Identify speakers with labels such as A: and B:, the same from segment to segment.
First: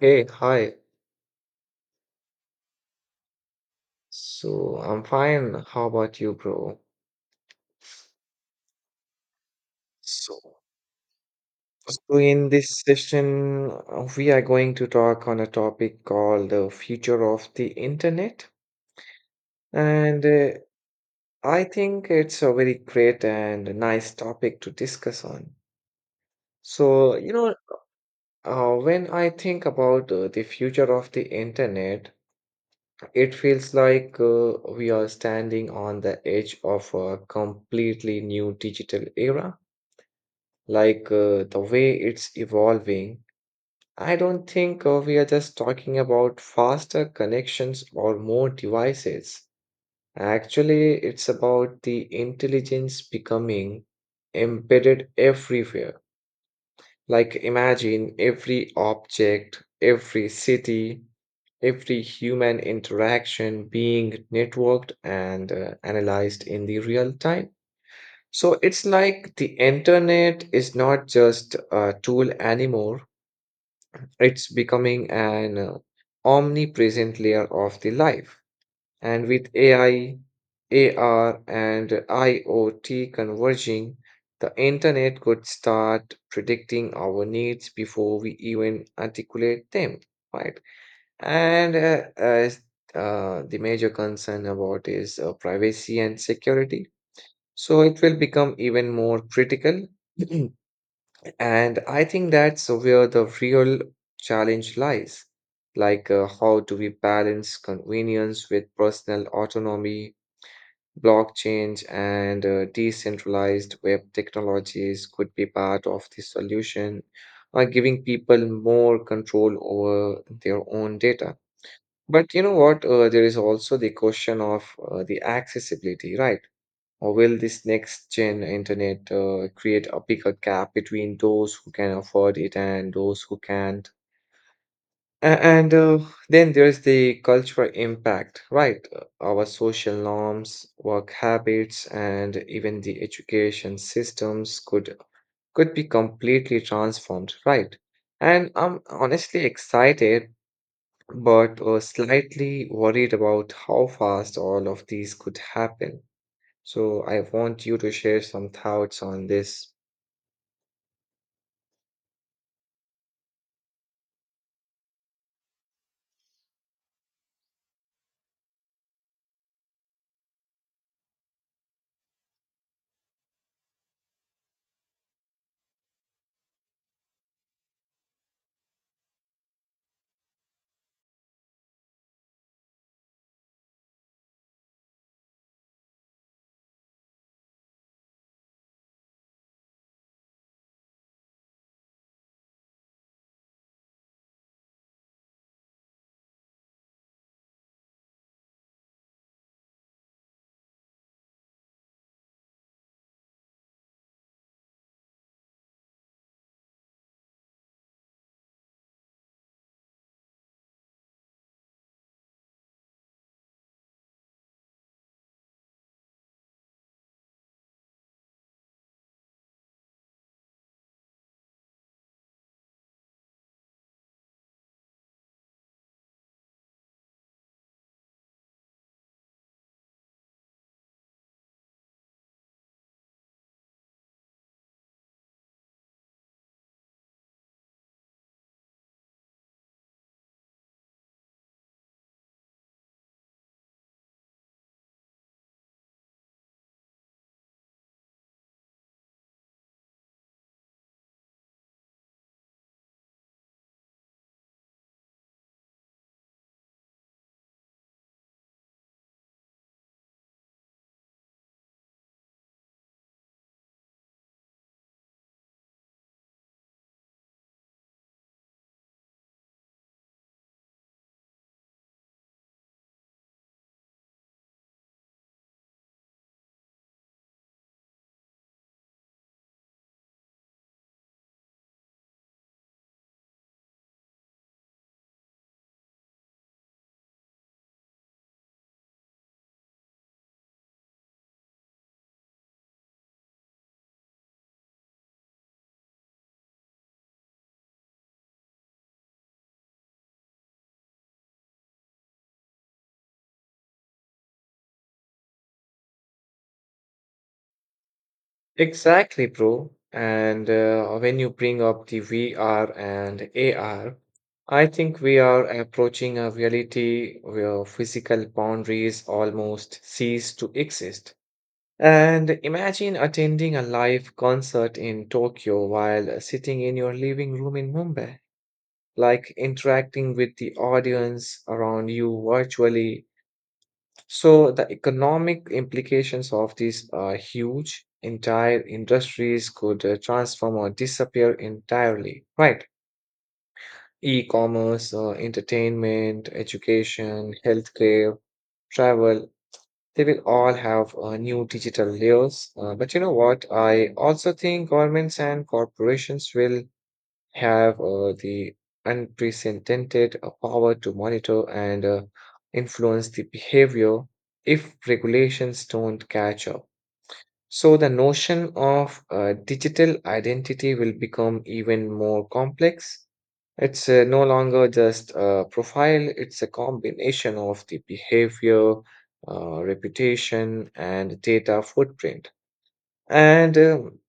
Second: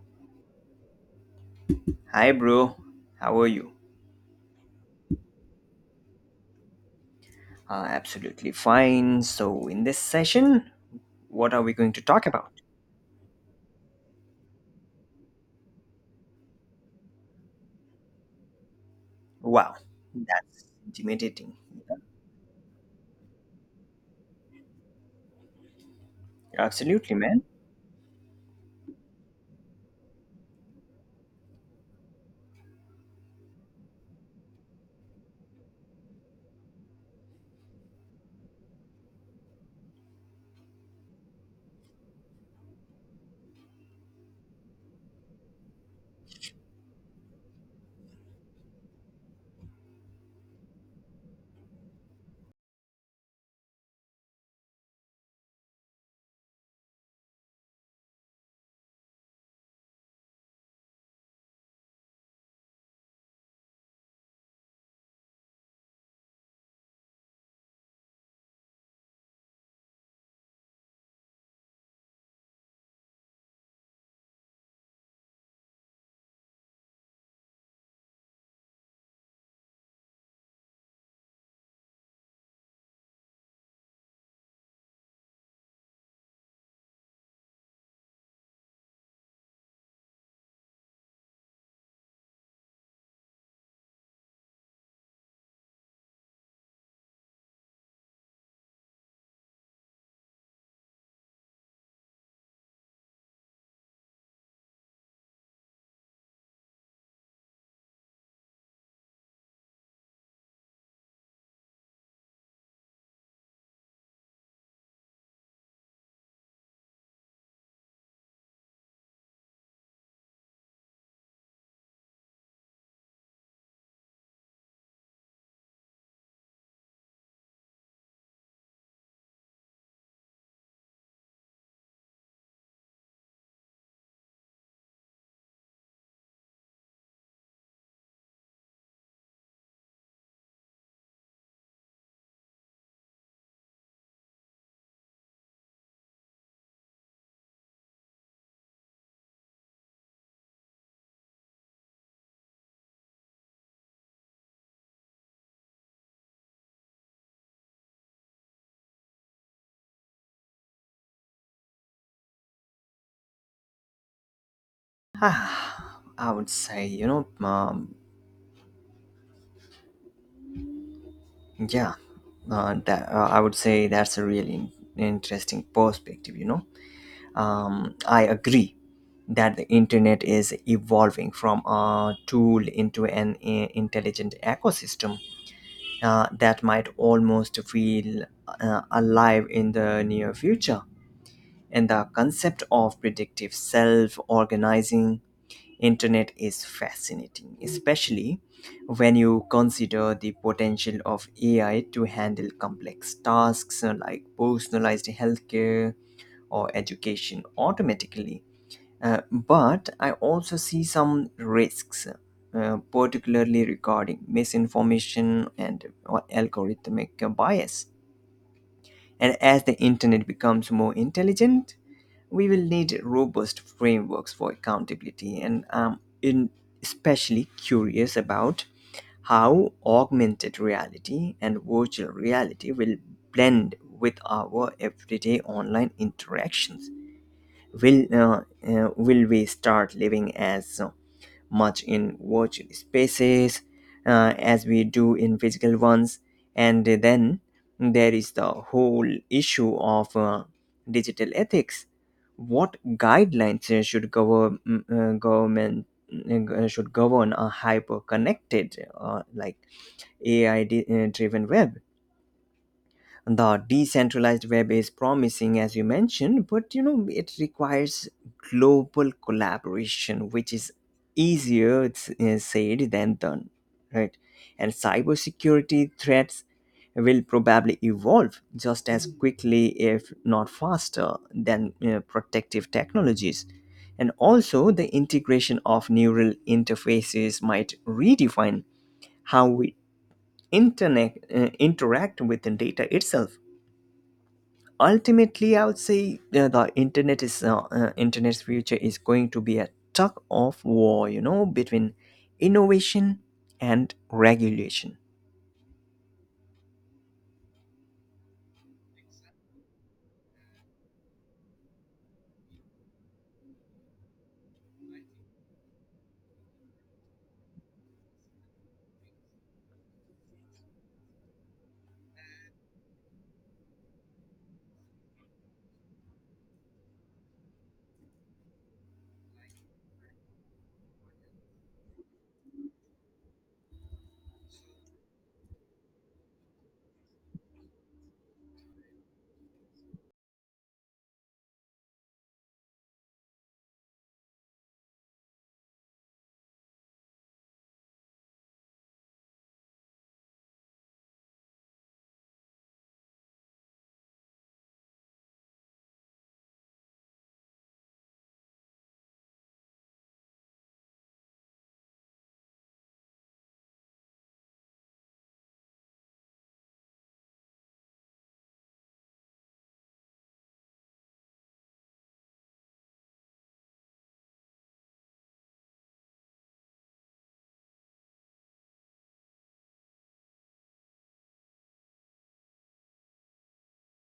A: Hey, hi.
B: Hi, bro. How are you?
A: So I'm fine. How about you, bro?
B: Absolutely fine. So, in this
A: So,
B: session, what are we going to
A: So
B: talk
A: in
B: about?
A: this session, we are going to talk on a topic called the future of the internet.
B: Wow,
A: And
B: that's intimidating.
A: I think it's a very great and nice topic to discuss on. So,
B: Absolutely,
A: you
B: man.
A: know, when I think about the future of the internet, it feels like we are standing on the edge of a completely new digital era like the way it's evolving, I don't think we are just talking about faster connections or more devices. Actually, it's about the intelligence becoming embedded everywhere. Like, imagine every object, every city, every human interaction being networked and analyzed in the real time. So it's like the internet is not just a tool anymore. It's becoming an omnipresent layer of the life. And with AI, AR, and IoT converging, the internet could start predicting our needs before we even articulate them, right? And as the major concern about is privacy and security. So it will become even more critical. And I think that's where the real challenge lies. Like, how do we balance convenience with personal autonomy? Blockchain and decentralized web technologies could be part of the solution, giving people more control over their own data. But you know what? There is also the question of the accessibility, right? Or will this next gen internet create a bigger gap between those who can afford it and those who can't? A- And Then there's the cultural impact, right? Our social norms, work habits, and even the education systems could be completely transformed, right? And I'm honestly excited, but slightly worried about how fast all of these could happen. So I want you to share some thoughts on this.
B: I would say, you know, yeah, that I would say that's a really interesting perspective. I agree that the internet is evolving from a tool into an intelligent ecosystem that might almost feel alive in the near future. And the concept of predictive self organizing internet is fascinating, especially when you consider the potential of AI to handle complex tasks, like personalized healthcare or education automatically. But I also see some risks, particularly regarding misinformation and algorithmic bias. And as the internet becomes more intelligent, we will need robust frameworks for accountability. And I'm in especially curious about how augmented reality and virtual reality will blend with our everyday online interactions. Will we start living as much in virtual spaces as we do in physical ones? And then there is the whole issue of digital ethics. What guidelines should govern mm, government mm, should govern a hyper connected, driven web? The decentralized web is promising, as you mentioned, but you know it requires global collaboration, which is easier, said than done, right? And cybersecurity threats will probably evolve just as quickly, if not faster, than protective technologies. And also the integration of neural interfaces might redefine how we interact with the data itself. Ultimately, I would say the internet is internet's future is going to be a tug of war, you know, between innovation and regulation.
A: Exactly, bro. And when you bring up the VR and AR, I think we are approaching a reality where physical boundaries almost cease to exist. And imagine attending a live concert in Tokyo while sitting in your living room in Mumbai, like interacting with the audience around you virtually. So the economic implications of these are huge. Entire industries could transform or disappear entirely, right? E-commerce, entertainment, education, healthcare, travel, they will all have new digital layers. But you know what? I also think governments and corporations will have the unprecedented power to monitor and influence the behavior if regulations don't catch up. So, the notion of digital identity will become even more complex. It's no longer just a profile, it's a combination of the behavior, reputation, and data footprint. And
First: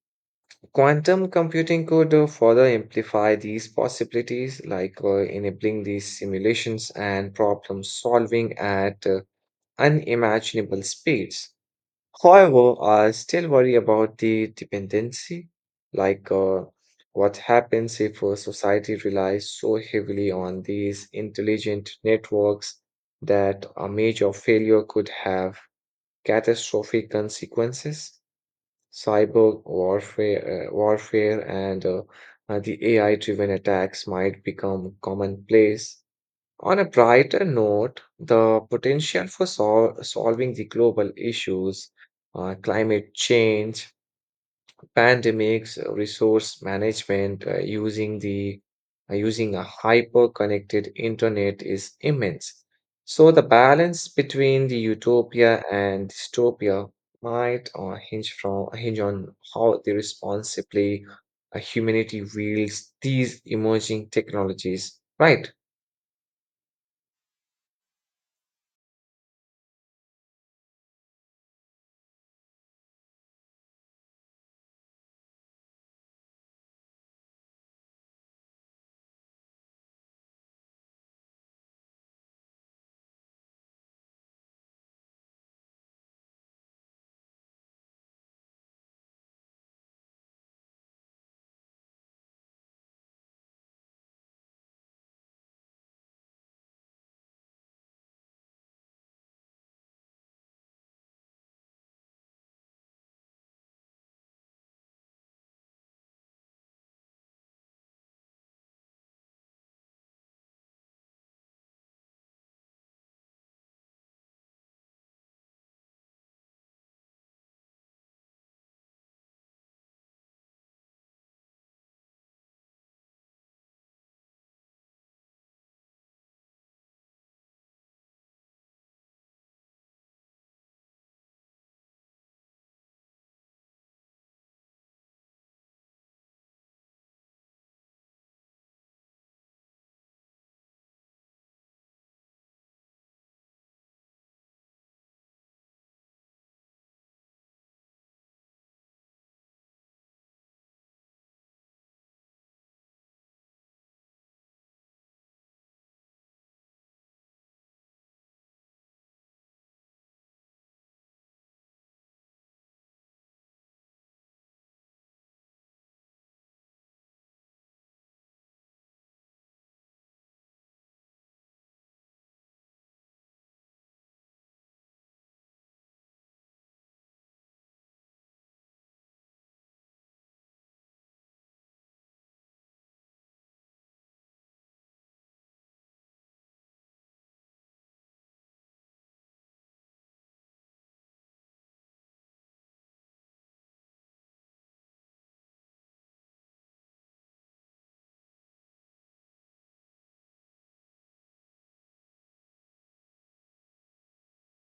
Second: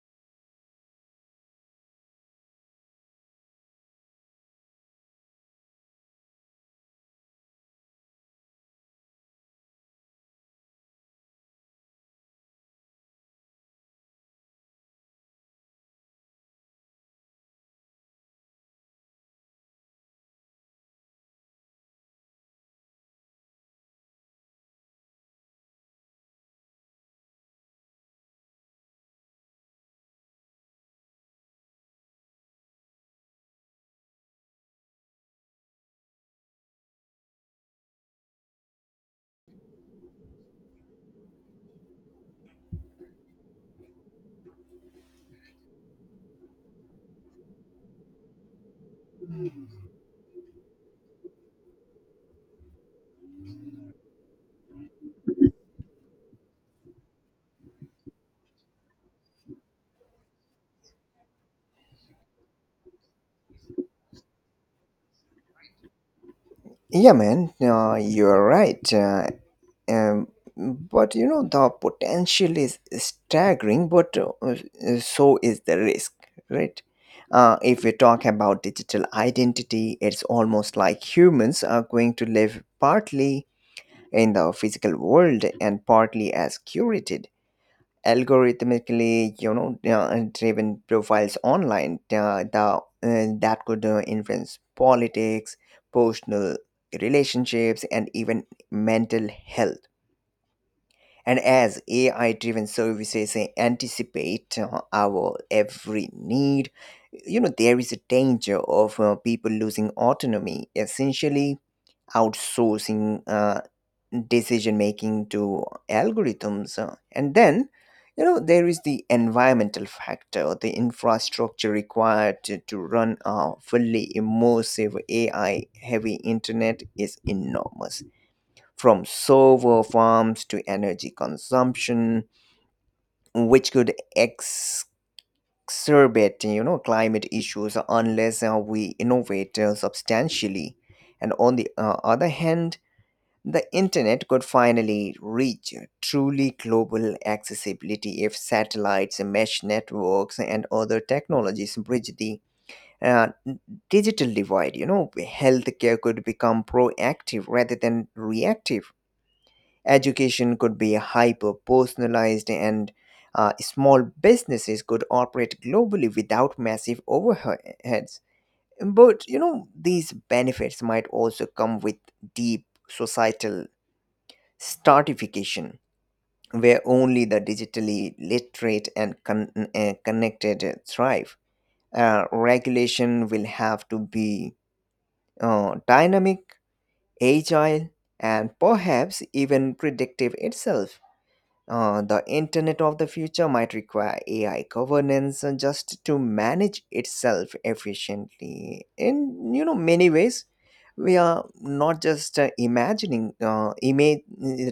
A: Quantum computing could further amplify these possibilities, like enabling these simulations and problem solving at unimaginable speeds. However, I still worry about the dependency, like what happens if society relies so heavily on these intelligent networks that a major failure could have catastrophic consequences. Cyber warfare and the AI-driven attacks might become commonplace. On a brighter note, the potential for solving the global issues, climate change, pandemics, resource management using a hyper-connected internet is immense. So the balance between the utopia and dystopia might hinge on how the responsibly humanity wields these emerging technologies. Right?
B: Yeah, man, you're right. Um, but you know, the potential is staggering, but so is the risk, right? If we talk about digital identity, it's almost like humans are going to live partly in the physical world and partly as curated, algorithmically, you know, driven profiles online. That could influence politics, personal relationships, and even mental health. And as AI driven services anticipate our every need, you know, there is a danger of people losing autonomy, essentially outsourcing decision making to algorithms. And then, you know, there is the environmental factor. The infrastructure required to run a fully immersive AI heavy internet is enormous, from server farms to energy consumption, which could exacerbate, you know, climate issues unless we innovate substantially. And on the other hand, the internet could finally reach truly global accessibility if satellites, mesh networks, and other technologies bridge the uh, digital divide. You know, healthcare could become proactive rather than reactive. Education could be hyper personalized, and small businesses could operate globally without massive overheads. But you know, these benefits might also come with deep societal Startification, where only the digitally literate and connected thrive. Regulation will have to be dynamic, agile, and perhaps even predictive itself. The internet of the future might require AI governance just to manage itself efficiently. In, you know, many ways, we are not just imagining image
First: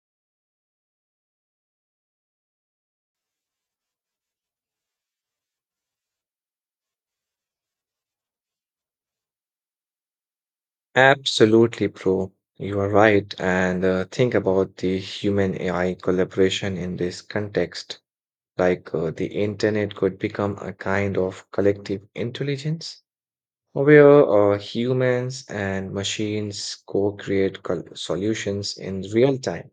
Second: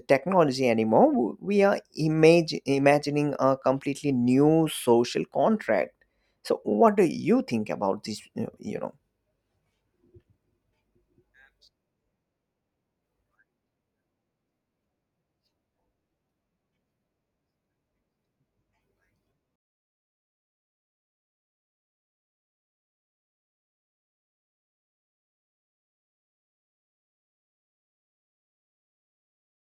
B: technology anymore. We are image imagining a completely new social contract. So, what do you think about this? You know.
A: Absolutely, bro. You are right. And think about the human AI collaboration in this context. Like the internet could become a kind of collective intelligence where humans and machines co create solutions in real time.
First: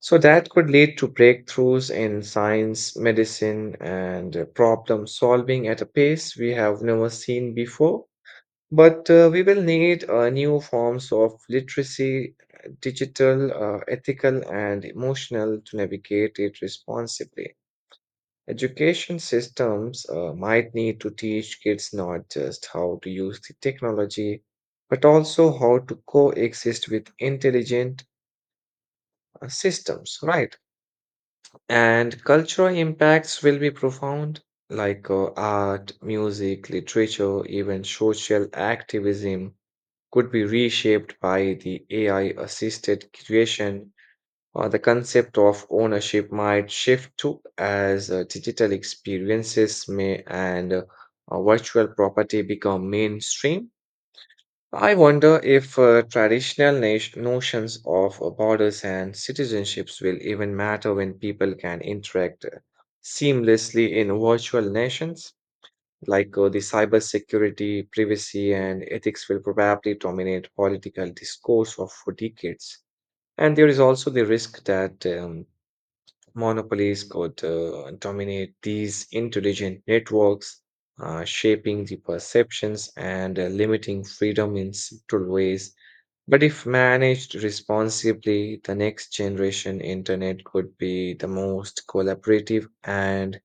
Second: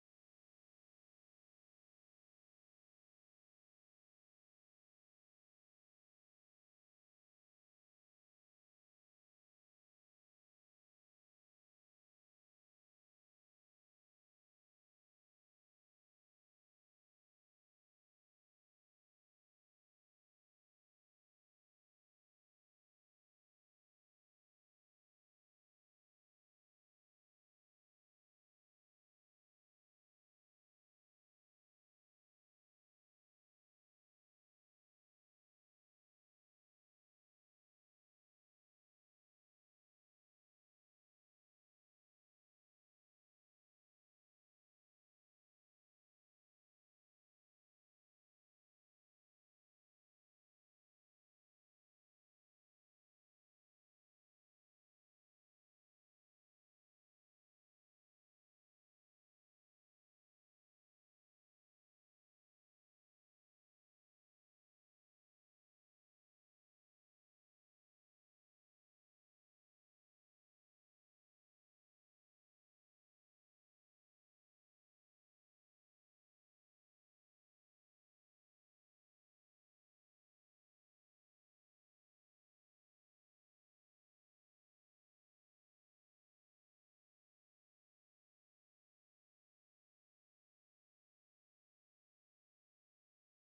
A: So that could lead to breakthroughs in science, medicine, and problem solving at a pace we have never seen before. But we will need new forms of literacy, digital, ethical, and emotional to navigate it responsibly. Education systems might need to teach kids not just how to use the technology, but also how to coexist with intelligent systems, right? And cultural impacts will be profound, like art, music, literature, even social activism could be reshaped by the AI assisted creation. The concept of ownership might shift too, as digital experiences may and virtual property become mainstream. I wonder if notions of borders and citizenships will even matter when people can interact seamlessly in virtual nations. Like the cybersecurity, privacy, and ethics will probably dominate political discourse of for decades. And there is also the risk that monopolies could dominate these intelligent networks, shaping the perceptions and limiting freedom in subtle ways. But if managed responsibly, the next generation internet could be the most collaborative and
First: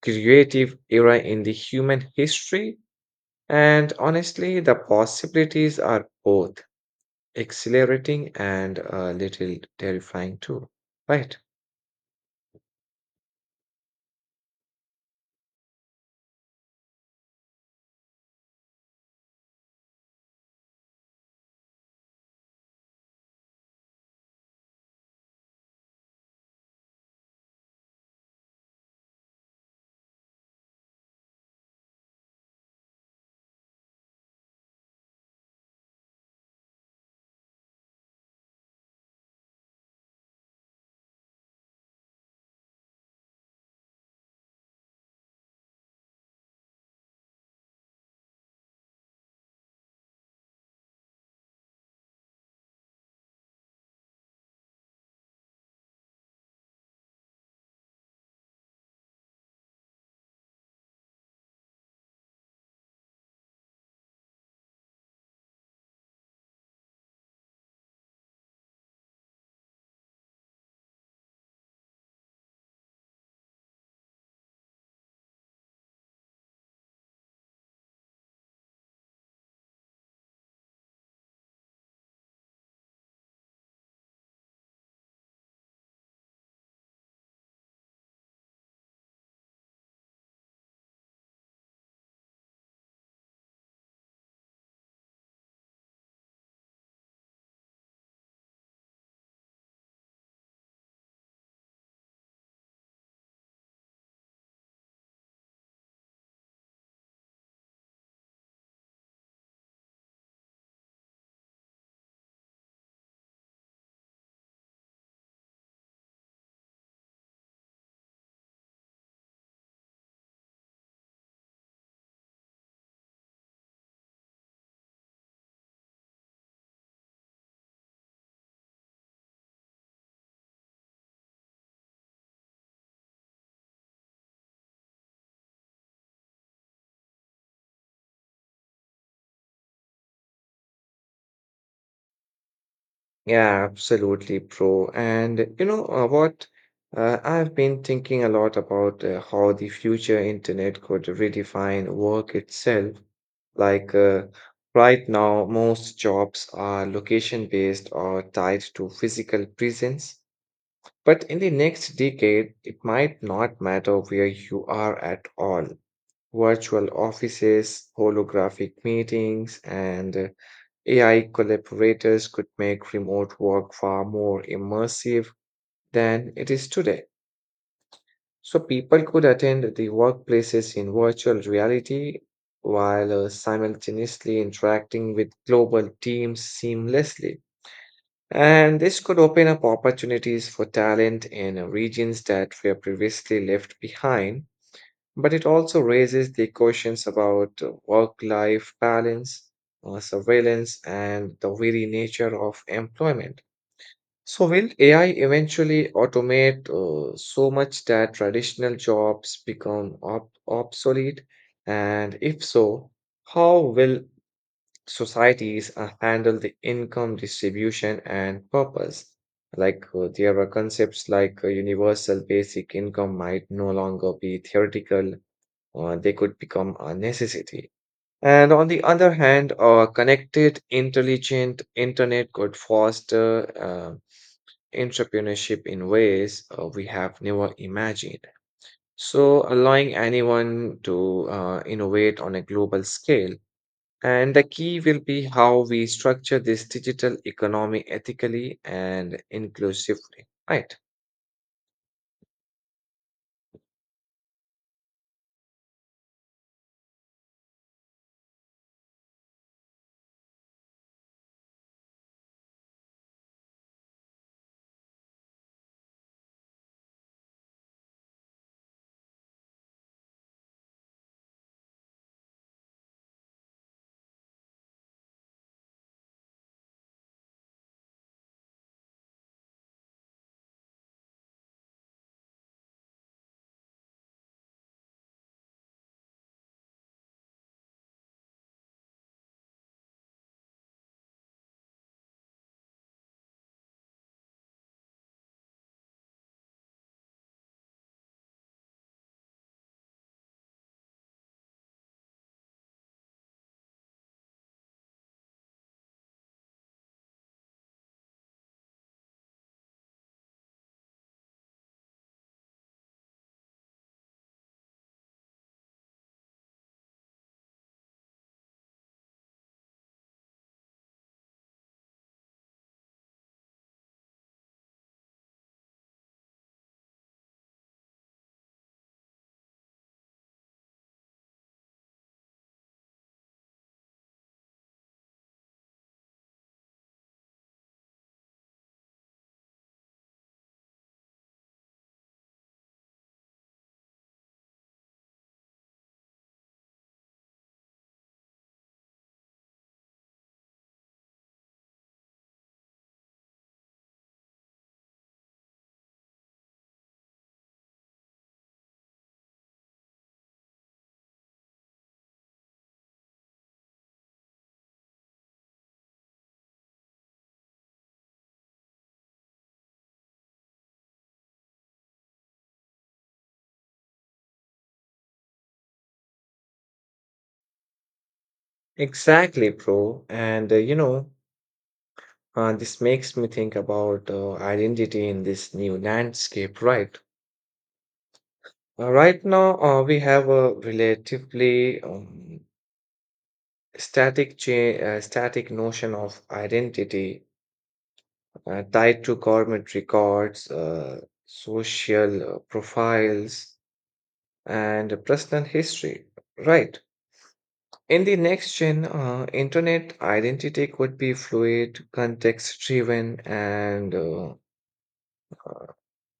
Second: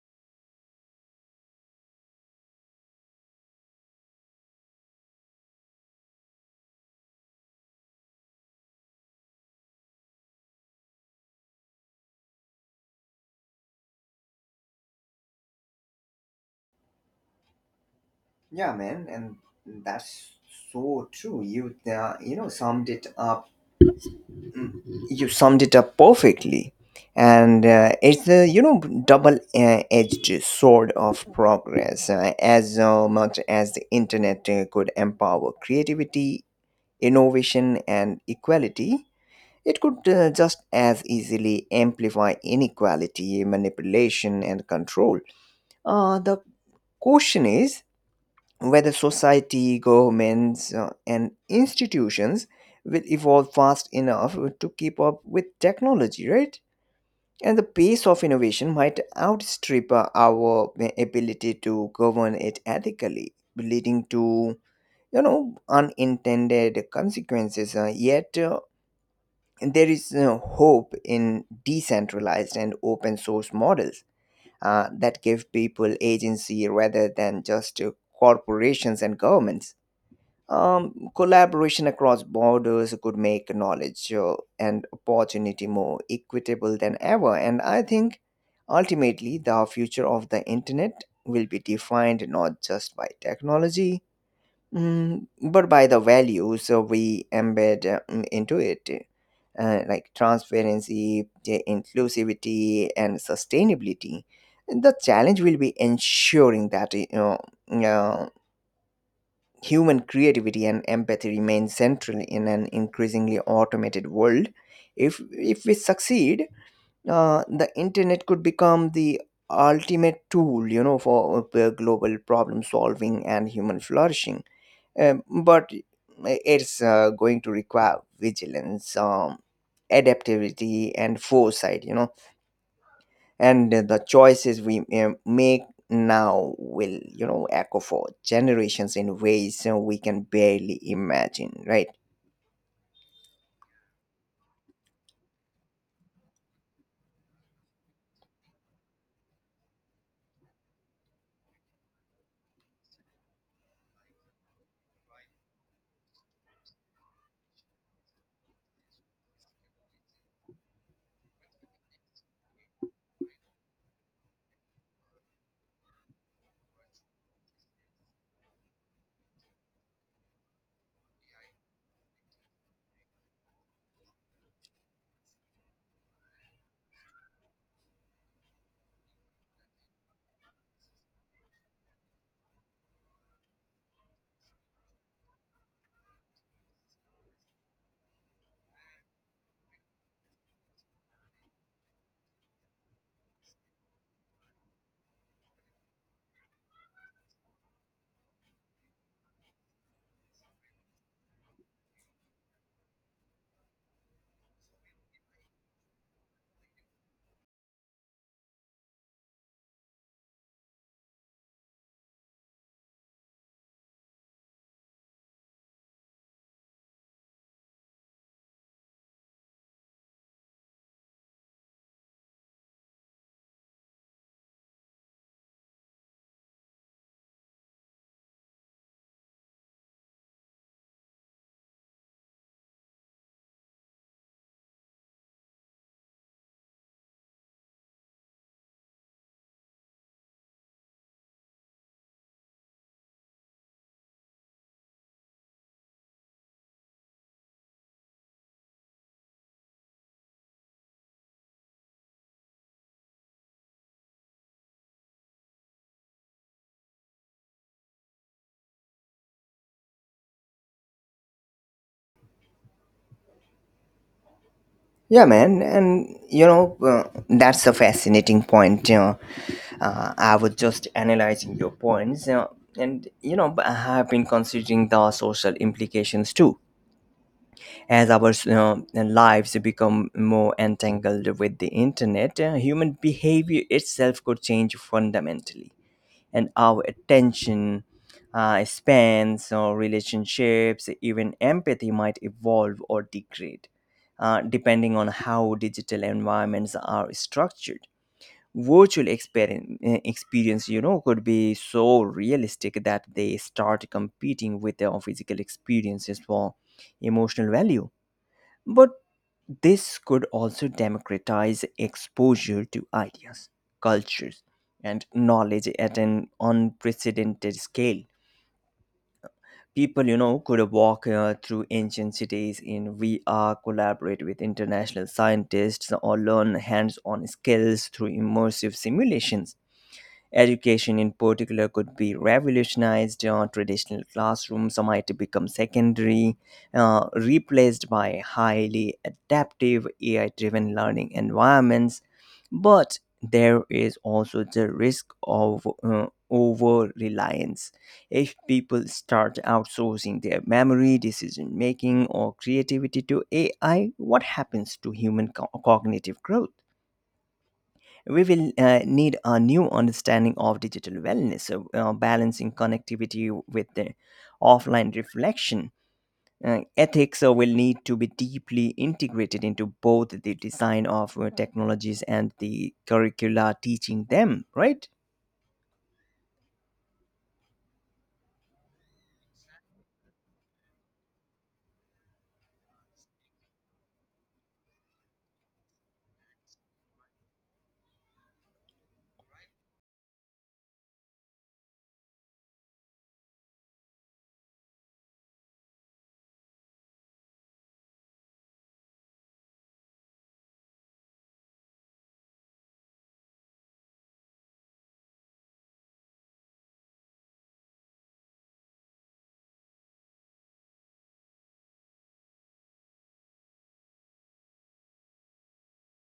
A: creative era in the human history. And honestly, the possibilities are both exhilarating and a little terrifying too, right?
B: Yeah, man, and that's so true. You you know summed it up. Mm-hmm. You summed it up perfectly. And it's the, you know, double edged sword of progress. As much as the internet could empower creativity, innovation, and equality, it could just as easily amplify inequality, manipulation, and control. The question is whether society, governments, and institutions will evolve fast enough to keep up with technology, right? And the pace of innovation might outstrip our ability to govern it ethically, leading to, you know, unintended consequences. Yet there is hope in decentralized and open source models that give people agency rather than just corporations and governments. Collaboration across borders could make knowledge and opportunity more equitable than ever. And I think ultimately the future of the internet will be defined not just by technology, but by the values we embed into it, like transparency, inclusivity, and sustainability. The challenge will be ensuring that, you know, yeah, human creativity and empathy remain central in an increasingly automated world. If we succeed, the internet could become the ultimate tool, you know, for global problem solving and human flourishing. Um, but it's going to require vigilance, adaptability, and foresight, you know. And the choices we make now will, you know, echo for generations in ways you we can barely imagine, right?
A: Yeah, absolutely, bro. And you know what? I've been thinking a lot about how the future internet could redefine work itself. Like right now, most jobs are location-based or tied to physical presence. But in the next decade, it might not matter where you are at all. Virtual offices, holographic meetings, and AI collaborators could make remote work far more immersive than it is today. So people could attend the workplaces in virtual reality while simultaneously interacting with global teams seamlessly. And this could open up opportunities for talent in regions that were previously left behind, but it also raises the questions about work life balance, surveillance, and the very nature of employment. So, will AI eventually automate so much that traditional jobs become obsolete? And if so, how will societies handle the income distribution and purpose. Like there are concepts like universal basic income might no longer be theoretical, or they could become a necessity. And on the other hand, a connected, intelligent internet could foster entrepreneurship in ways we have never imagined. So, allowing anyone to innovate on a global scale. And the key will be how we structure this digital economy ethically and inclusively, right?
B: Yeah, man, and you know, that's a fascinating point, you know. I was just analyzing your points, you know, and you know, but I have been considering the social implications too. As our, you know, lives become more entangled with the internet, human behavior itself could change fundamentally, and our attention spans, or relationships, even empathy, might evolve or degrade depending on how digital environments are structured. Virtual experience, you know, could be so realistic that they start competing with our physical experiences for emotional value. But this could also democratize exposure to ideas, cultures, and knowledge at an unprecedented scale. People, you know, could walk through ancient cities in VR, collaborate with international scientists, or learn hands on skills through immersive simulations. Education, in particular, could be revolutionized. Traditional classrooms might become secondary, replaced by highly adaptive AI driven learning environments. But there is also the risk of over reliance. If people start outsourcing their memory, decision making, or creativity to AI, what happens to human cognitive growth? We will need a new understanding of digital wellness, so, balancing connectivity with the offline reflection. Ethics will need to be deeply integrated into both the design of technologies and the curricula teaching them, right?
A: Exactly, bro. And you know, this makes me think about identity in this new landscape, right? Right now, we have a relatively static notion of identity tied to government records, social profiles, and personal history. Right. In the next gen, internet identity could be fluid, context driven, and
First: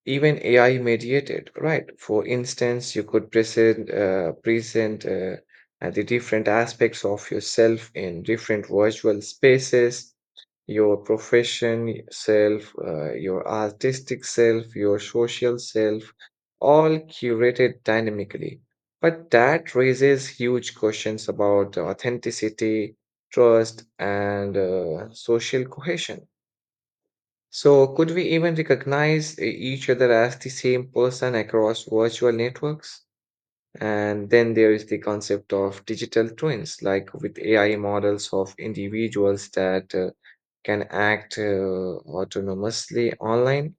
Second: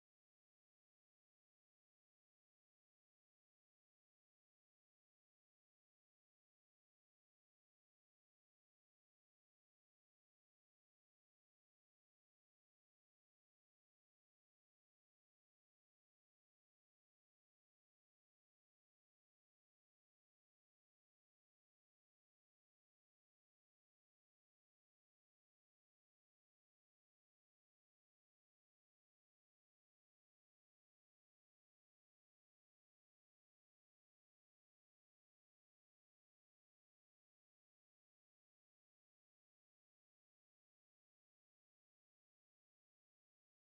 A: even AI mediated, right? For instance, you could present the different aspects of yourself in different virtual spaces, your profession self, your artistic self, your social self, all curated dynamically. But that raises huge questions about authenticity, trust, and social cohesion. So, could we even recognize each other as the same person across virtual networks? And then there is the concept of digital twins, like with AI models of individuals that can act autonomously online.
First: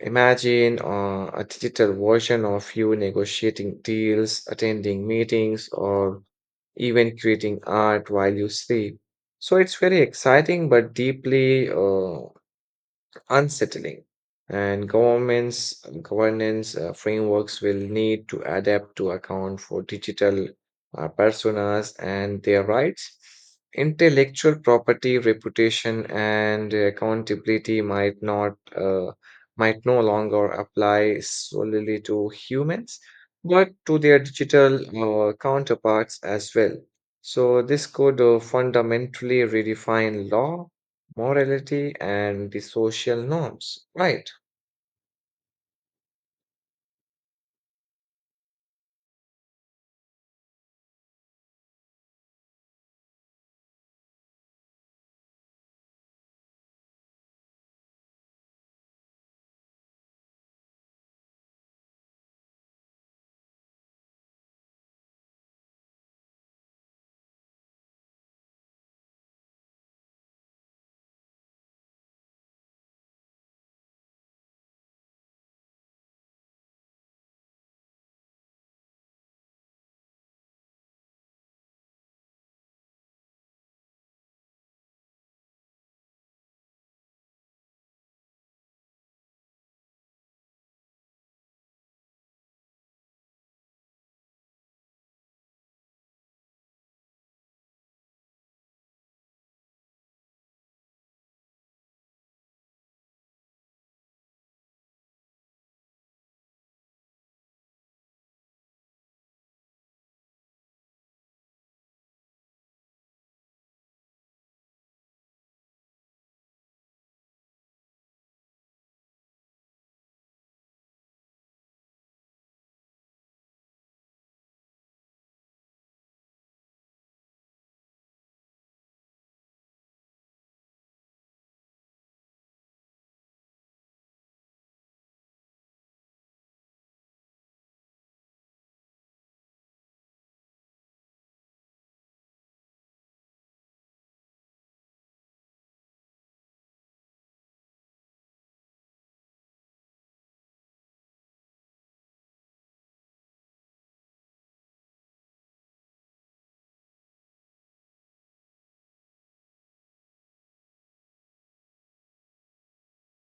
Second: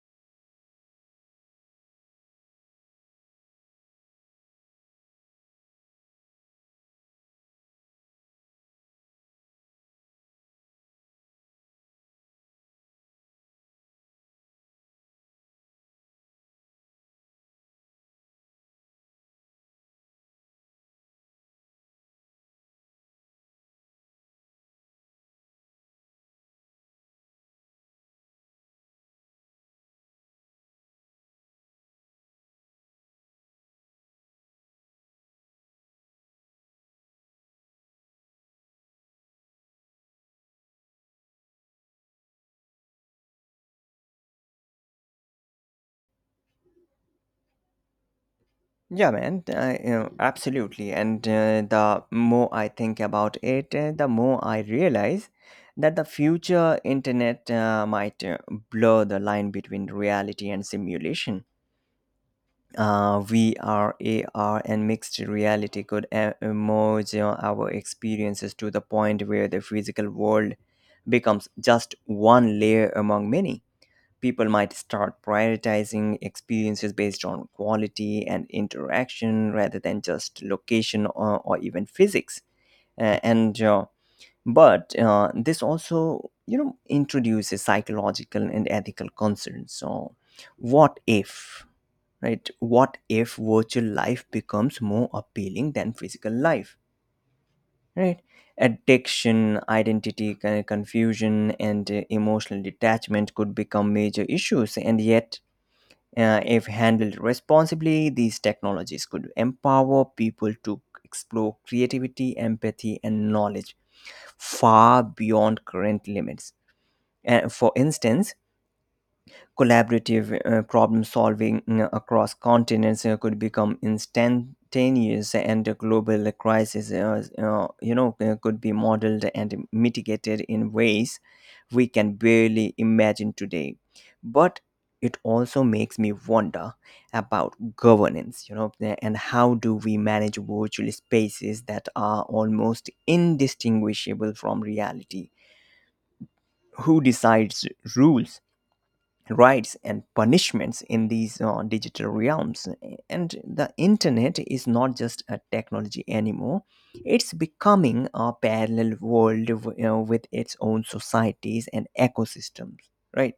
A: Imagine a digital version of you negotiating deals, attending meetings, or even creating art while you sleep. So it's very exciting, but deeply unsettling, and governments governance frameworks will need to adapt to account for digital personas and their rights. Intellectual property, reputation, and accountability might no longer apply solely to humans, but to their digital counterparts as well. So this could fundamentally redefine law, morality, and the social norms. Right.
B: Yeah, man, I, you know, absolutely. And the more I think about it, the more I realize that the future internet might blur the line between reality and simulation. VR AR and mixed reality could merge our experiences to the point where the physical world becomes just one layer among many. People might start prioritizing experiences based on quality and interaction rather than just location, or even physics. And but This also, you know, introduces psychological and ethical concerns. So, what if? Right, what if virtual life becomes more appealing than physical life, right? Addiction, identity confusion, and emotional detachment could become major issues. And yet, if handled responsibly, these technologies could empower people to explore creativity, empathy, and knowledge far beyond current limits. And for instance, collaborative problem solving, across continents, could become instantaneous, and a global crisis you know, could be modeled and mitigated in ways we can barely imagine today. But it also makes me wonder about governance, you know. And how do we manage virtual spaces that are almost indistinguishable from reality? Who decides rules, rights, and punishments in these digital realms? And the internet is not just a technology anymore. It's becoming a parallel world, you know, with its own societies and ecosystems, right?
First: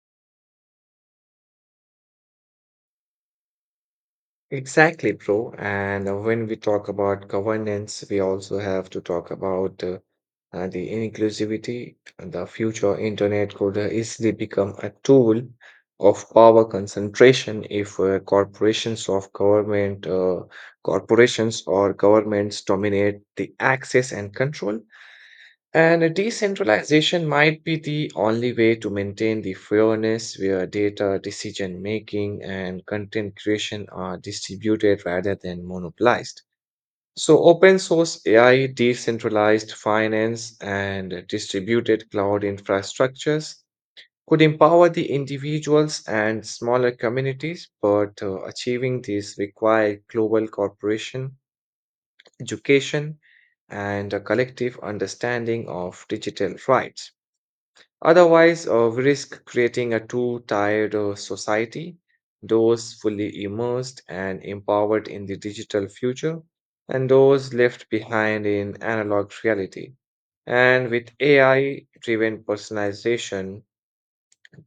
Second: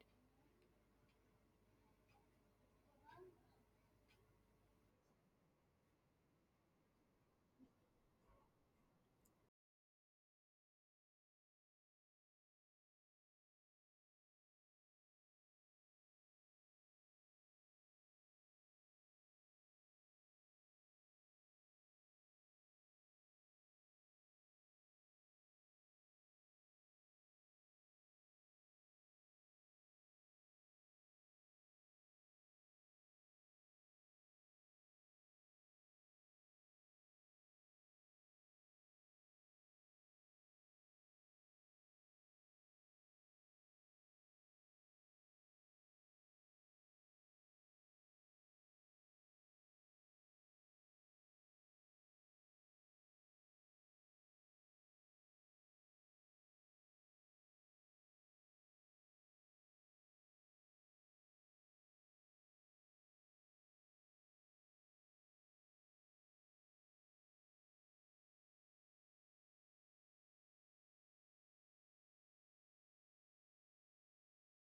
A: Exactly, bro. And when we talk about governance, we also have to talk about the inclusivity. The future internet could easily become a tool of power concentration if corporations or governments dominate the access and control. And decentralization might be the only way to maintain the fairness where data, decision making, and content creation are distributed rather than monopolized. So, open source AI, decentralized finance, and distributed cloud infrastructures could empower the individuals and smaller communities, but achieving this requires global cooperation, education, and a collective understanding of digital rights. Otherwise, we risk creating a too tired society, those fully immersed and empowered in the digital future, and those left behind in analog reality. And with AI driven personalization,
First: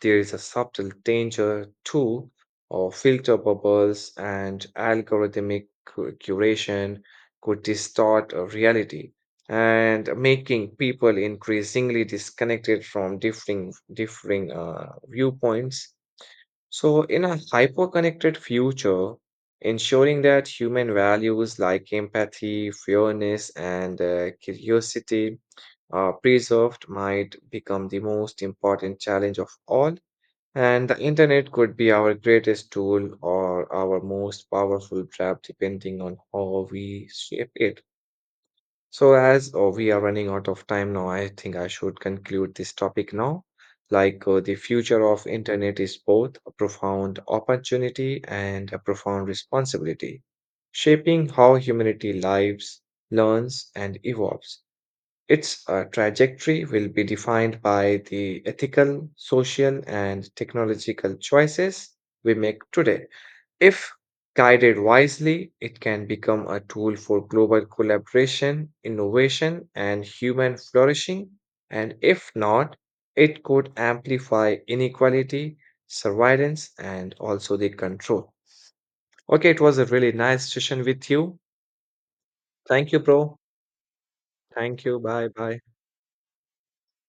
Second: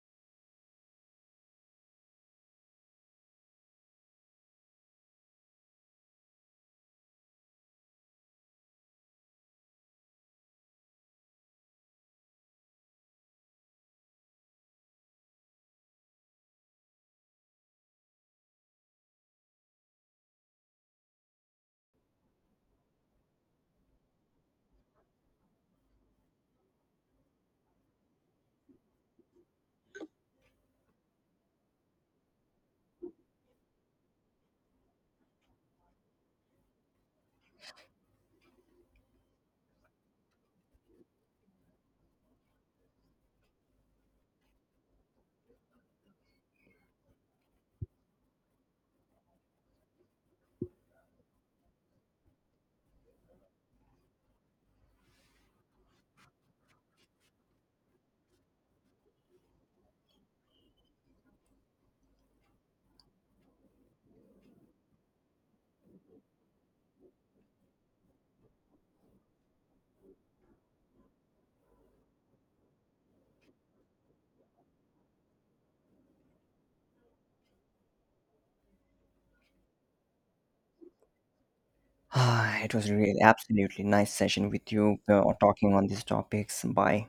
A: there is a subtle danger, too, of filter bubbles and algorithmic curation could distort a reality and making people increasingly disconnected from differing viewpoints. So, in a hyper connected future, ensuring that human values like empathy, fairness, and curiosity are preserved might become the most important challenge of all. And the internet could be our greatest tool or our most powerful trap, depending on how we shape it. So, as we are running out of time now, I think I should conclude this topic now. Like the future of internet is both a profound opportunity and a profound responsibility, shaping how humanity lives, learns, and evolves. Its trajectory will be defined by the ethical, social, and technological choices we make today. If guided wisely, it can become a tool for global collaboration, innovation, and human flourishing. And if not, it could amplify inequality, surveillance, and also the control. Okay, it was a really nice session with you.
B: Ah, it was
A: Thank you,
B: really
A: bro.
B: absolutely nice session with
A: Thank you.
B: you
A: Bye bye.
B: talking on these topics. Bye.